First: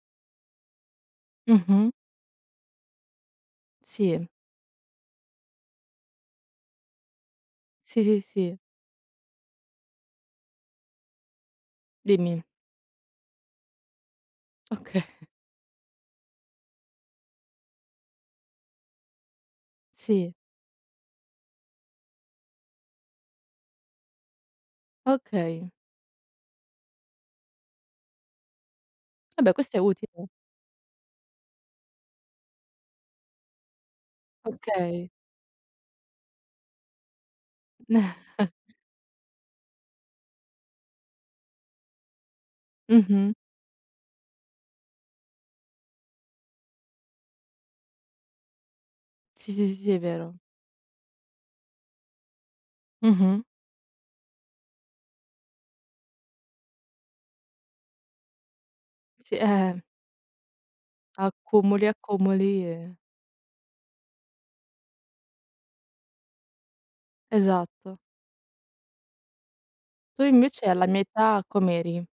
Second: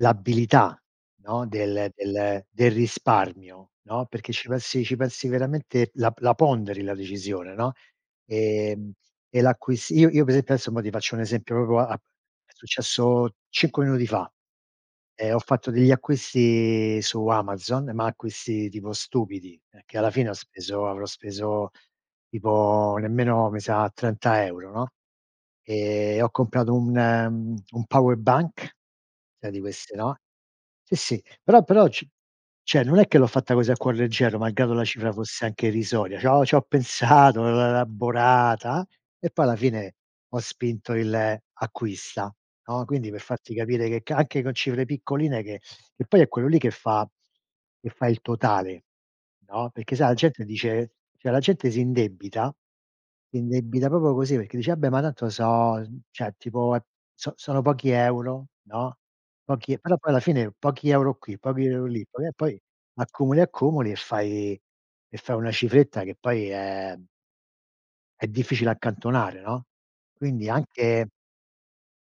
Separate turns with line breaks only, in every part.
L'abilità, no, del
Mh-mh.
del del risparmio, no.
Sì.
Perché ci pensi ci pensi veramente la la ponderi la decisione, no,
Sì, sì, sì.
ehm, e l'acquisti. Io io pe esempio adesso mo ti faccio un esempio proprio a a
Dimmi.
è successo 5 minuti fa.
Okay.
Eh, ho fatto degli acquisti su Amazon, ma acquisti tipo stupidi, perché alla fine ho
Sì.
speso avrò speso tipo nemmeno mi sa, 30 € no,
Okay.
e ho comprato un mhmm, un power bank,
Ah
sai
beh,
di
questo è
queste no.
utile.
Sì, sì. Però però ci cioè, non è che l'ho fatta così a cuor leggero, malgrado la
Okay.
cifra fosse anche irrisoria. C'ho c'ho pensato, l'ho elaborata, e poi alla fine ho spinto il acquista, no; quindi per
Mh-mh.
farti capire che ca anche con cifre piccoline che e poi è quello lì che fa che fa il totale,
Sì, sì,
no;
sì, sì,
perché
è
sa la
vero.
gente dice cioè la gente si indebita,
Mh-mh.
indebita proprio così perché dice: "Vabbè, ma tanto so uhm, cioè tipo è so sono pochi euro." no,
Sì,
"Pochi"
eh-eh.
però poi alla fine pochi euro qui, pochi euro
Accumuli,
lì, poi eh, poi
accumuli e
accumuli accumuli e fai e fai una cifretta che poi è
Esatto.
è difficile accantonare, no.
Tu
Quindi
invece alla mia
anche
età com'eri?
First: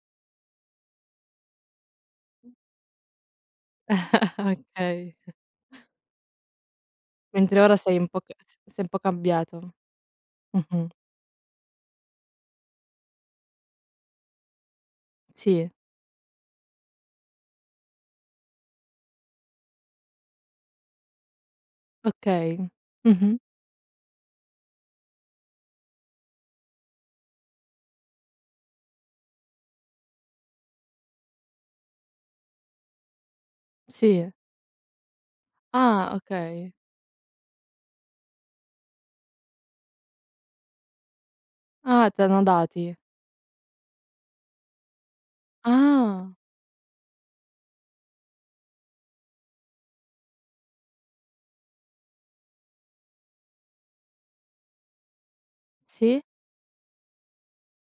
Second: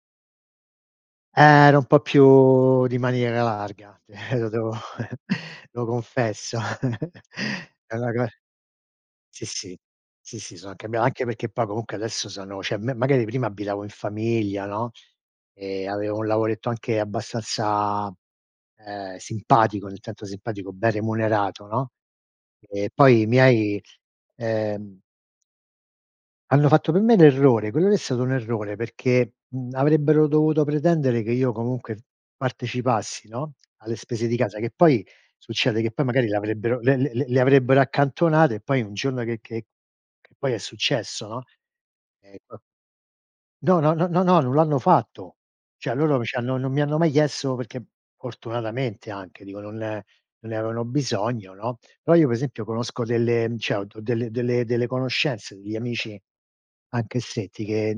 Eh, ero un po' più di maniera larga, sì, lo devo
Okay.
lo confesso
Mentre ora sei un
[unintelligible]
po' c s sei un po'
Sì,
cambiato.
sì. Sì, sì, sono anche
Mh-mh.
brav anche perché poi comunque adesso sono cioè, me magari prima abitavo in famiglia no,
Sì.
e avevo un lavoretto anche abbastanza, ehm, simpatico, nel senso simpatico, ben remunerato, no.
Okay,
E
mh.
poi i
Mh-mh.
miei, ehm hanno fatto per me l'errore quello lì è stato un errore, perché, mhmm, avrebbero dovuto pretendere che io comunque partecipassi, no, alle spese
Sì.
di casa, che poi succede che poi
Ah,
magari
okay.
l'avrebbero le le le le avrebbero accantonate e poi un giorno che che che poi è successo, no.
Ah, t'hanno
Ecco.
dati.
No, no, no, no, no, non l'hanno fatto. Cioè, loro mi
Ah.
ci hanno non mi hanno mai chiesto perché fortunatamente anche, dico, non non ne avevano bisogno, no; però io pe esempio conosco delle mhmm, cioè ho do delle delle delle conoscenze, degli amici
Sì.
anche se ti che